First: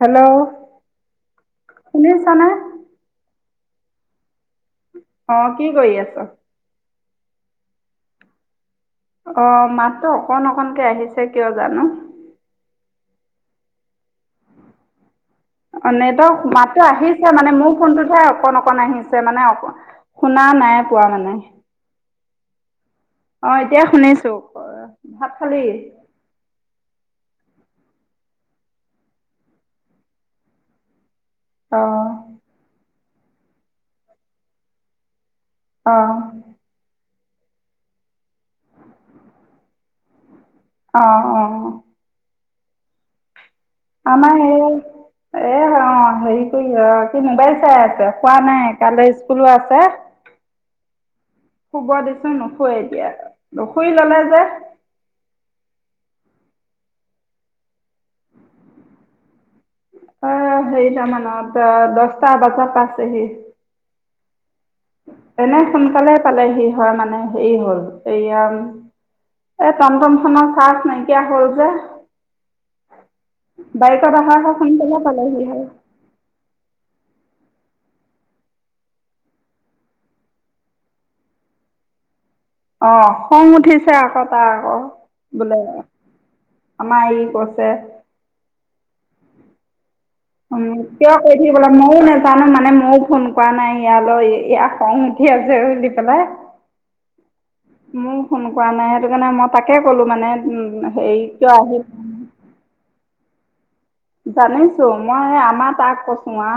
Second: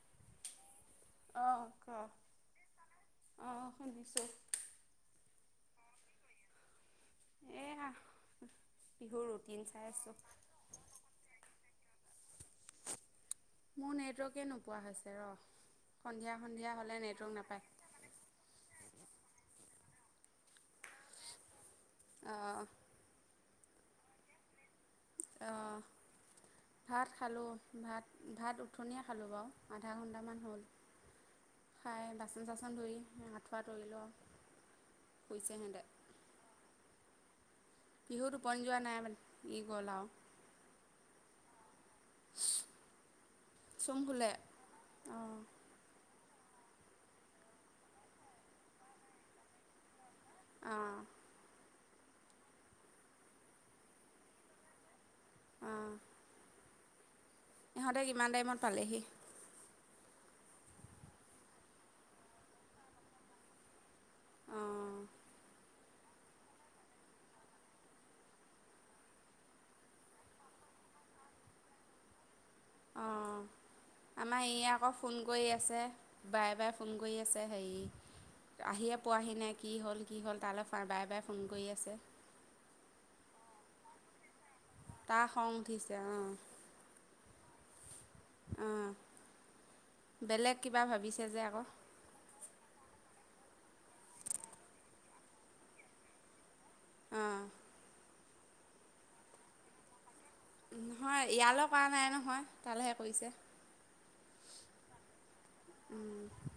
Hello. অঁ, ক শুনিছানে? অঁ শুনিছোঁ। অঁ, কি কৰি আছ? এয়া। বিহুৰ ৰুটিন অঁ, চাই মাতটো আছোঁ অকণ অকনকে আহিছে কিয় জানো। মোৰ নেটৱৰ্কে নোপোৱা হৈছে ৰ। অঁ, সন্ধিয়া নেটৱৰ্ক সন্ধিয়া মাতটো হ'লে নেটৱৰ্ক আহিছে মানে, নাপায় মোৰ ফোনটোতহে অকণ অকণ আহিছে মানে, অক শুনা নাই পোৱা মানে। অঁ। অঁ, এতিয়া শুনিছোঁ ক। অঁ। ভাত খালোঁ, ভাত ভাত উঠনিয়ে খালোঁ বাৰু, আধা ঘণ্টামান হ'ল। খাই অ' বাচন চাচন ধুই আঁঠুৱা তৰি লওঁ, শুইছে সিহঁ অঁ। পিহু টোপনি যোৱা নাই মানে, ই গ'ল আও। অঁ, অ। চুম শুলে আমৰ হেৰি অঁ, হেৰি কৰিবা, সি মোবাইল চাই আছে, খোৱা নাই কাইলে স্কুলো আছে। অঁ। শুব দিছোঁ নুশুই এতিয়া, শুই ল'লে যে। অঁ। ইহঁতে কিমান টাইমত পালেহি? অ হেৰি টা মানত, দশটা বজাত পাইছেহি। অঁ এনেই সোনকালে পালেহি হয়, মানে হেৰি হ'ল, এয়া এই টমটম খনৰ চাৰ্জ নাইকিয়া হ'ল যে। অঁ, বাইকত অহা আমাৰ হয় ই আকৌ সোনকালে ফোন পালেহি কৰি হয়। আছে। বাৰে বাৰে ফোন কৰি আছে, হেৰি আহিয়ে পোৱাহি নাই কি হ'ল, কি হ'ল, তালৈ বাৰে বাৰে ফোন কৰি আছে। অঁ, খং উঠিছে আক। তাই আকৌ তাৰ খং বোলে, উঠিছে অঁ আমাৰ ই কৈছে অঁ। বেলেগ উম, কিবা কিয় ভাবিছে কৈ যে থাকিব আকৌ লাগে, ময়ো নে জানো, মানে ময়ো ফোন কৰা নাই ইয়ালৈ, ইয়াৰ খং উঠি আছে বুলি পেলাই। উম। ময়ো ফোন কৰা নাই সেইটো কাৰণে, মই তাকে ক'লো মানে। উম, হেৰি নহয়, কিয় ইয়ালে কৰা নাই আহি নহয়, তালৈহে কৰিছে। জানিছোঁ, মই আমাৰ তাক কৈছোং আও,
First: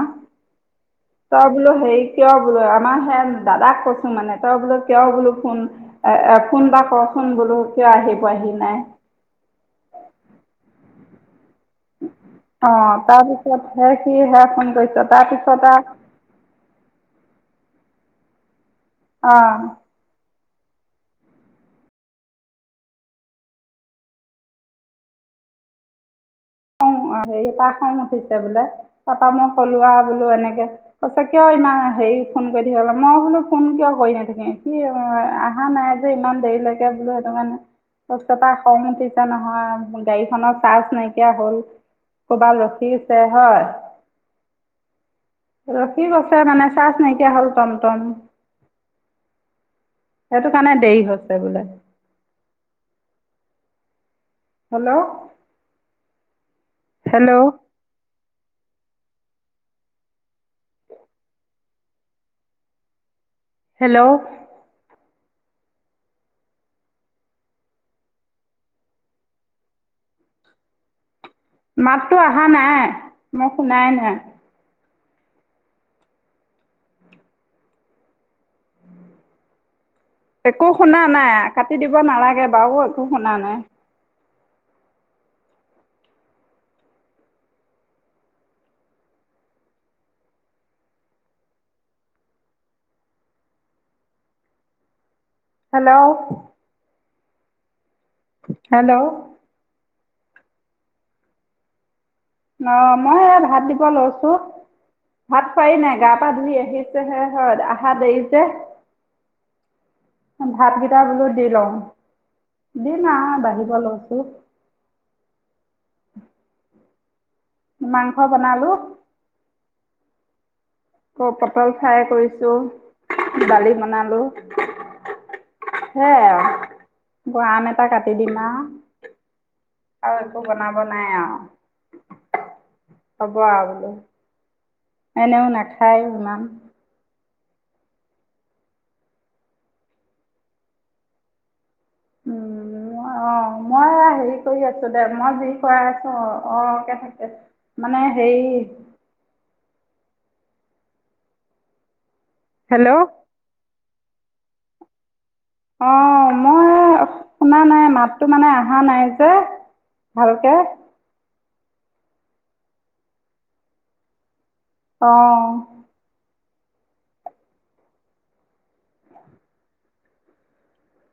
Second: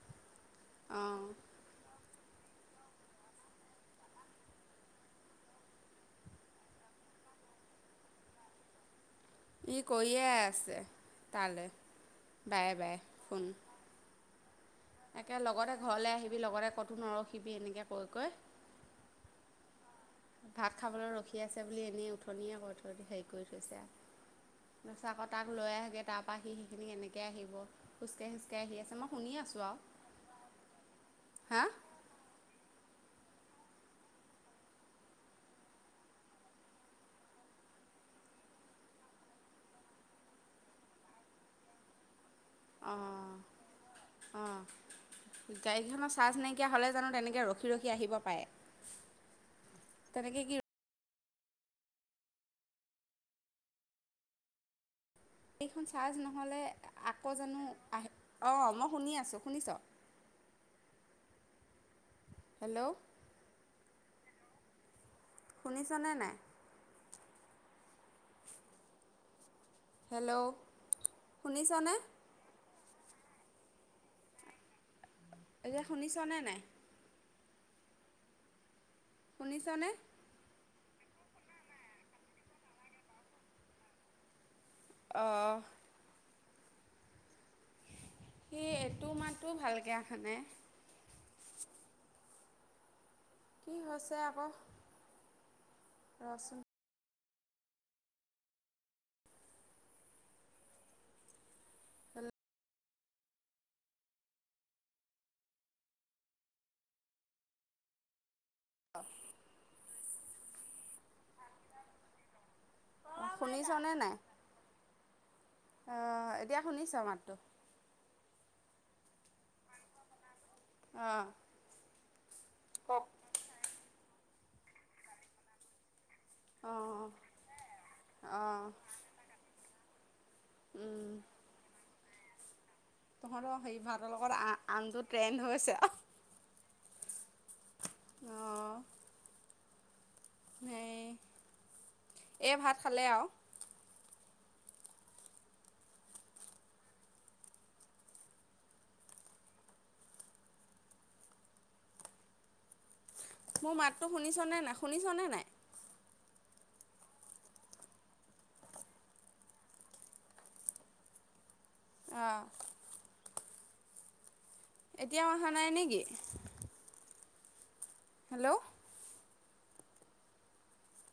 অঁ তই বোলো হেৰি কিয় বোলো আমাৰ হে দাদাক কৈছো মানে, তই বোলে কিয় বোলো ফোন অ অ ফোন এটা কৰচোন বোলো কিয় আহি পোৱাহি নাই। ই কৰিয়ে আছে তালে। অঁ তাৰপিছত সে সি হে ফোন কৰি তাকে লগতে ঘৰলৈ আহিবি লগতে ক'ত নৰখিবি এনেকৈ কৈ কৈ। অঁ। ভাত খাবলৈ ৰখি আছে বুলি এনেই উথনিয়ে কৈ থৈ হেৰি কৰি থৈছে আও। মই কৈছোঁ তাক লৈ আহেগৈ তাৰপৰা সি সেইখিনি খং এনেকৈ হ আহিব তাৰ খং খোজকাঢ়ি উঠিছে খোজকাঢ়ি বোলে আহি আছে তাৰাপা শুনি মই আছোঁ আৰু কলোৱা বোলো এনেকে সঁচাকে আও হা ইমান হাই। ফোন কৰি থাকিবাগ মই বোলো ফোন কিয় কৰি নাথাকি কি অহা নাই যে ইমান দেৰিলৈকে বোলো সেইটো কাৰে। পতকে তাৰ খং উঠিছো নহয় গাড়ীখনৰ চাৰ্জ নাইকিয়া হ'ল ক'ৰব। উঠি ছে অঁ হয়। অঁ। ৰখি গাড়ীখনৰ চাৰ্জ গৈছে নাইকিয়া মানে হ'লে চাৰ্জ জানো নাইকিয়া তেনেকৈ হ'ল ৰখি ৰখি টমটম। আহিব পাৰে তেনেকৈ সেইটো কি কাৰণে দেৰি হৈছে বোলে। হেল্ল'। এইখন চাৰ্জ নহ'লে আকৌ হেল্ল' জানো আহি অঁ মই শুনি আছোঁ শুনিছ। হেল্ল'। হেল্ল'। শুনিছানে নাই। হেল্ল'। শুনিছনে মাতটো অহা নাই মই শুনাই নাই। এতিয়া শুনিছনে নাই। শুনিছনে। একো শুনা নাই কাটি দিব নালাগে বাৰু একো শুনা নাই। অঁ। সি এইটো মাততো ভালকৈ অহা নাই। কি হৈছে আক। হেল্ল'। হেল্ল'। অ মই ভাত দিব লৈছোঁ। ভাত খোৱাই নাই গা পা ধুই আহিছে হে হয় আহা দেৰি হৈছে। অহ। ভাতকেইটা বোলো দি লওঁ দিম আৰু বাঢ়িব শুনিছনে লৈছোঁ। অ এতিয়া শুনিছা মাতটো। মাংস বনালো। অঁ আৰু পটল ফ্ৰাই কৰিছো অঁ দালি বনালো। সেয়াই আৰু আম এটা কাটি দিম অঁ আৰু। আৰু একো বনাব নাই উম আ। তহঁতৰ সেই ভাৰতৰ লগৰ আনটো ট্ৰেণ্ড হৈছে। বেমাত। অঁ সেই। এই উম, ভাত খালে আও। অঁ মই হেৰি কৰি আছো দে মই যি কৰাই আছো অ অকে থাকে। মানে সেই। হেল্ল'। মোৰ মাতটো শুনিছনে নাই শুনিছনে নাই? অঁ মই। শুনা নাই মাততো মানে অহা নাই যে ভালকে। অঁ। এতিয়া অঁ অহা নাই নেকি? হেল্ল'!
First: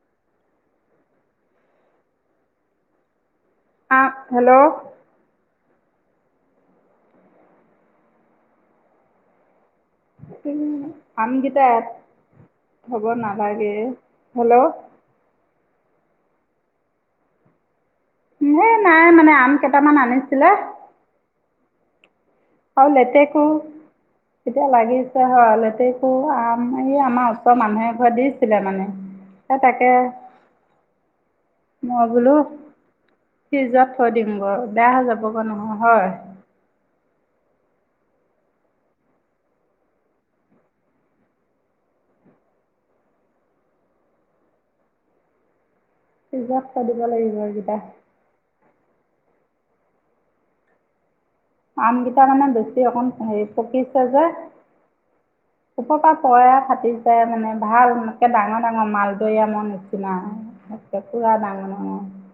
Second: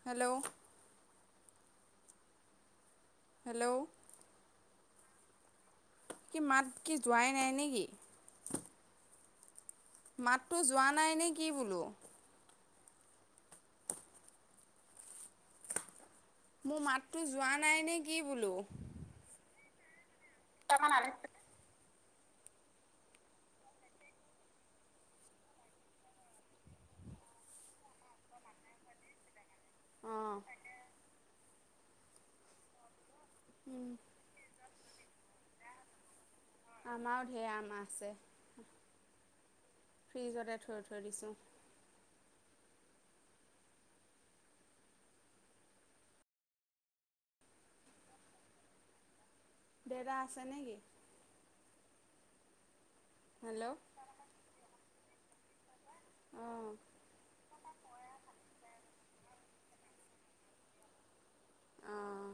হেল্ল'! হেল্ল'! হেল্ল'! কি, মাত কি, যোৱাই নাই নেকি? মাতটো যোৱা নাই নে আম কি গেইটা বোলো ইয়াত থব নালাগে। হেল্ল' মোৰ মাতটো যোৱা নাই নেকি বোলো! এই নাই মানে আম কেইটামান আনিছিলে। [inaudible] হয় [inaudible] কক এতিয়া লাগিছে হয়, লেতেকু আম এই আমাৰ ওচৰৰ মানুহে ঘৰত দিছিলে মানে। এ, তাকে মই বোলো ফ্ৰিজত থৈ দিম বাৰু বেয়া যাবগৈ নহয়, হয়। আমাৰও ঢেৰ আমাৰ আছে, ফ্ৰিজতে থৈ থৈ দিছোঁ। ফ্ৰিজত থৈ দিব লাগিব এই কেইটা। দেতা আছে নেকি? আমকেইটা মানে বেছি অকণ হেৰি হেল্ল' পকিছে যে। ওপ পৰা পৰে অঁ ফাটিছে মানে ভাল ডাঙৰ-ডাঙৰ মাল। [inaudible] আমৰ নিচিনা [inaudible] অঁ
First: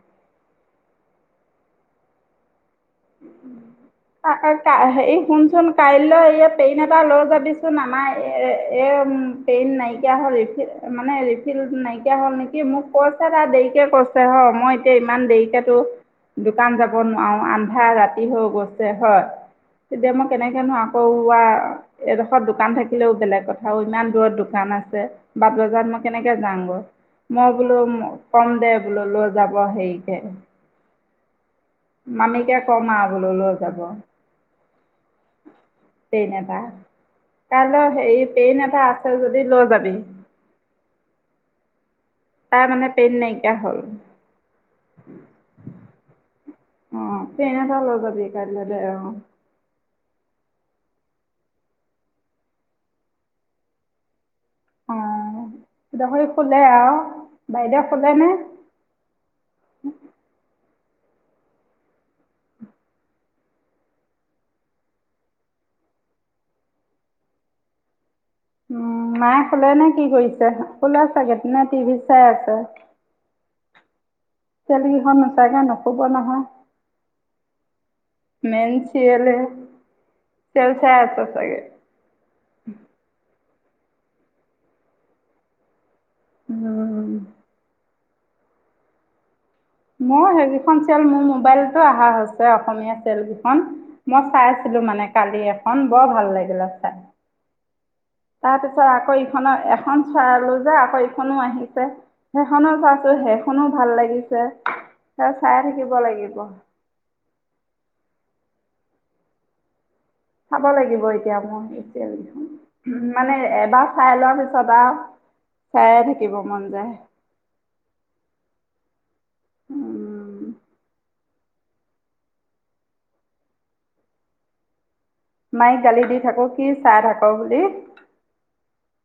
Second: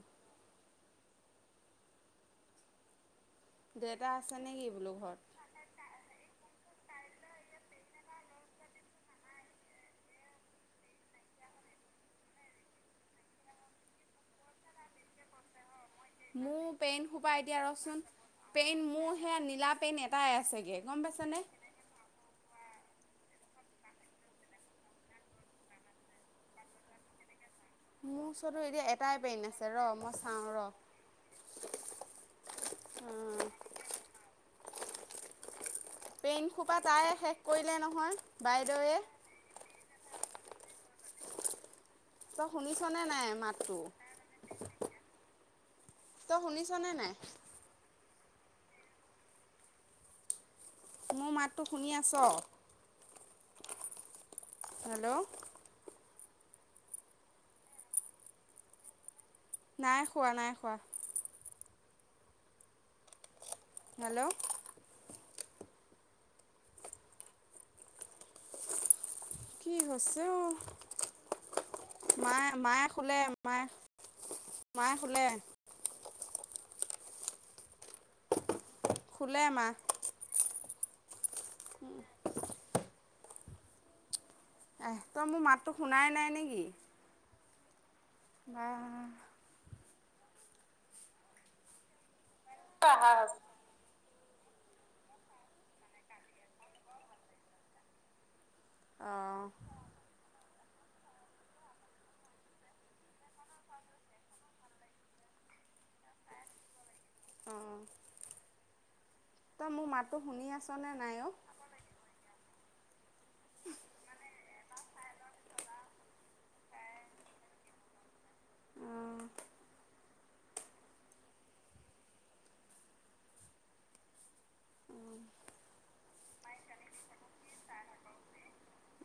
দেউতা আছে নেকি বোলো হেৰি ঘৰত? শুনচোন! কাইলৈ এই পেইন এটা লৈ যাবিচোন, আমাৰ এই পেইন নাইকিয়া হ'ল, ৰিফ মানে ৰিফিল নাইকিয়া হ'ল নেকি, মোক কৈছে তাৰ দেৰিকে কৈছে হ, মই এতিয়া ইমান দেৰিকেতো। মোৰ দোকান যাব পেইন সোপা নোৱাৰো এতিয়া আন, আন্ধা ৰচোন ৰাতি হৈ পেইন গৈছে মোৰ হয়, সেয়া নীলা পেইন তেতিয়া মই এটাই কেনেকেনো আছেগে গম পাইছানে? আকৌৱা। এডোখৰ দোকান থাকিলেও বেলেগ কথা আৰু ইমান দূৰত দোকান আছে। বাট বজাৰ মই কেনেকে যাম গৈ। মই বোলো মোৰ কম ওচৰতো দে এতিয়া বোলো এটাই লৈ পেইন যাব আছে ৰ মই হেৰিকৈ চাওঁ ৰ অ', মামিকে কম আৰু আগলৈ লৈ যাব। পেইন এটা, সোপা তাই শেষ কৰিলে কাইলৈ নহয় হেৰি পেইন এটা বাইদেৱে আছে যদি লৈ যাবি। তই তাই মানে শুনিছনে পেইন নাই নাইকিয়া মাতটো? হ'ল তই শুনিছনে নাই? পেন এটা লৈ যাবি কাইলৈ তই অ, মোৰ মাতটো শুনি আছ? হেল্ল'! গাহৰি খোলে আৰু, বাইদেউ খোলে নে? নাই খোৱা, নাই খোৱা। হেল্ল'! উ মায়ে শুলে নে কি হৈছে অ কৰিছে, শুলে চাগেদিনে টিভি চাই মায়ে আছে? মায়ে শুলে মাই। চিয়েলকেইখন নোচোৱা কৈ নুশুব নহয়, মেই চিয়লে শুলে চেল, মা চিয়েল চাই আছে চাগে। উম' এ, তই মোৰ মাতটো শুনাই নাই নেকি? উম। মোৰ সেইকেইখন চিয়েল মোৰ মোবাইলতো অহা হৈছে অসমীয়া চিয়েল অঁ কেইখন। মই চাই আছিলো মানে কালি এখন বৰ ভাল লাগিলে চাই। তাৰপিছত আকৌ, ইখনৰ অঁ এখন চালো যে আকৌ ইখনো আহিছে, সেইখনো চাইছো সেইখনো ভাল লাগিছে। ত, চাই থাকিব লাগিব। তই মোৰ মাতটো শুনি চাব আছনে লাগিব নাই অ,? এতিয়া [inaudible] মানে এবাৰ চাই লোৱা পিছত আৰু চায়ে থাকিব মন যায়। অঁ উম, মাইক গালি দি থাকো, কি চাই থাক বুলি,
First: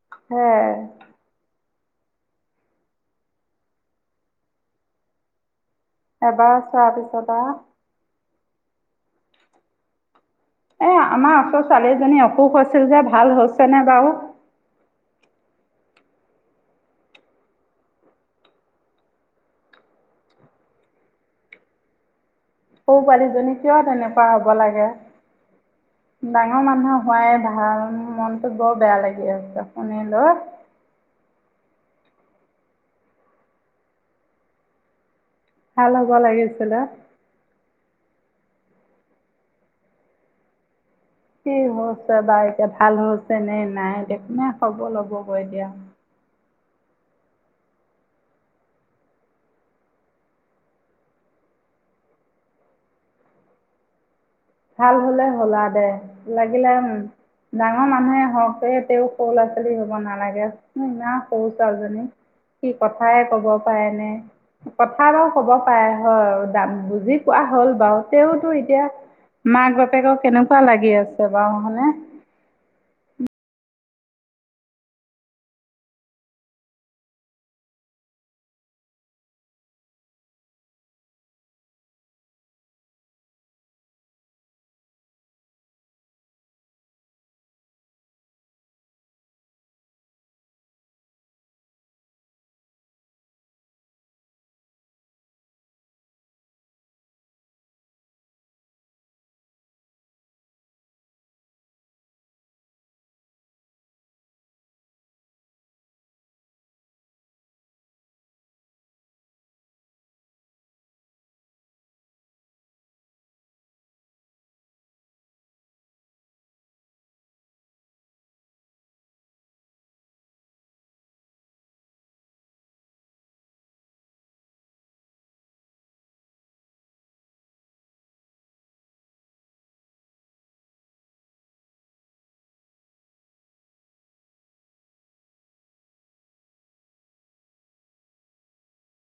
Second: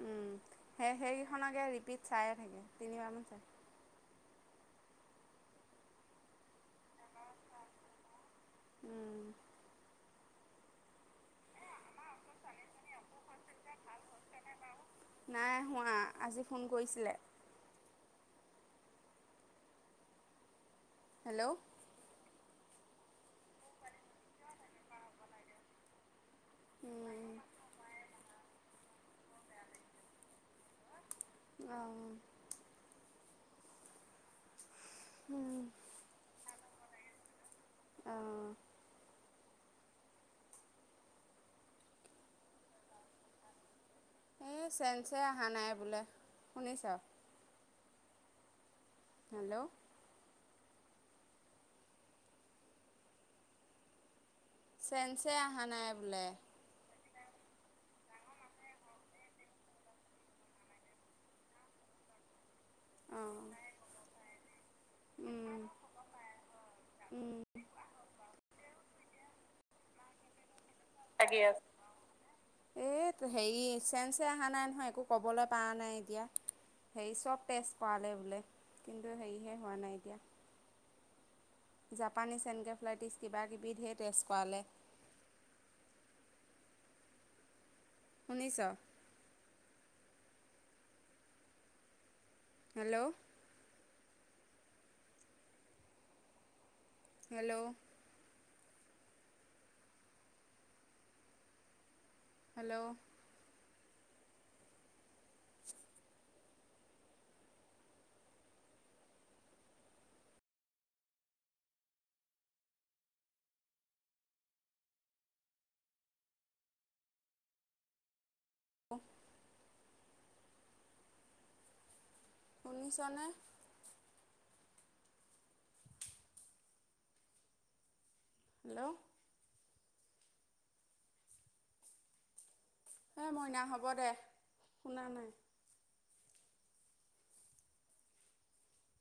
উম হে সেই সেইকেইখনকে ৰিপিট চায়ে থাকে, তিনিবাৰমান চাই এবাৰ চোৱাৰ পিছত আৰু উম এই, আমাৰ ওচৰ ছোৱালী এজনী অসুখ হৈছিল যে ভাল হৈছে নে বাৰু? সৰু নাই হোৱা আজি ফোন কৰিছিলে। হেল্ল, সৰু, পোৱালীজনী কিয় তেনেকুৱা হ'ব লাগে? ডাঙৰ মানুহ উম হোৱাই ভাল, মনতো বৰ বেয়া লাগি আছে শুনিলৈ। অ, ভাল হ'ব লাগিছিলে। অ, কি হৈছে বাৰু এতিয়া ভাল হৈছে নে, নাই দে এই চেঞ্চে অহা নাই বোলে, শুনিছো? হেল্ল, ভাল হলে চেঞ্চে অহা হ'লা নাই দে, বোলে লাগিলে ডাঙৰ মানুহে হ'ওক তেওঁ সৰু ল'ৰা-ছোৱালী হ'ব নালাগে। মোৰ ইমান সৰু, ছালজনী কি কথাই অঁ ক'ব পাৰেনে? কথা বাৰু ক'ব উম পাৰে হয়া, বুজি কোৱা হ'ল বাৰু তেতো এতিয়া মাক বাপেকৰ কেনেকুৱা লাগি আছে বাৰু হয় নে। এই হেৰি চেঞ্চে অহা নাই নহয়, একো ক'বলৈ পৰা নাই এতিয়া। হেৰি চব তেজ কৰালে বোলে, কিন্তু হেৰিহে হোৱা নাই এতিয়া। জাপানীছ এনকেফ্লাইটিছ কিবা-কিবি ধেৰ টেষ্ট কৰালে। শুনিছ? হেল্ল, হেল্ল, হেল্ল, [inaudible] [inaudible] শুনিছ নে? হেল্ল, হেই মইনা হ'ব দে, শুনা নাই।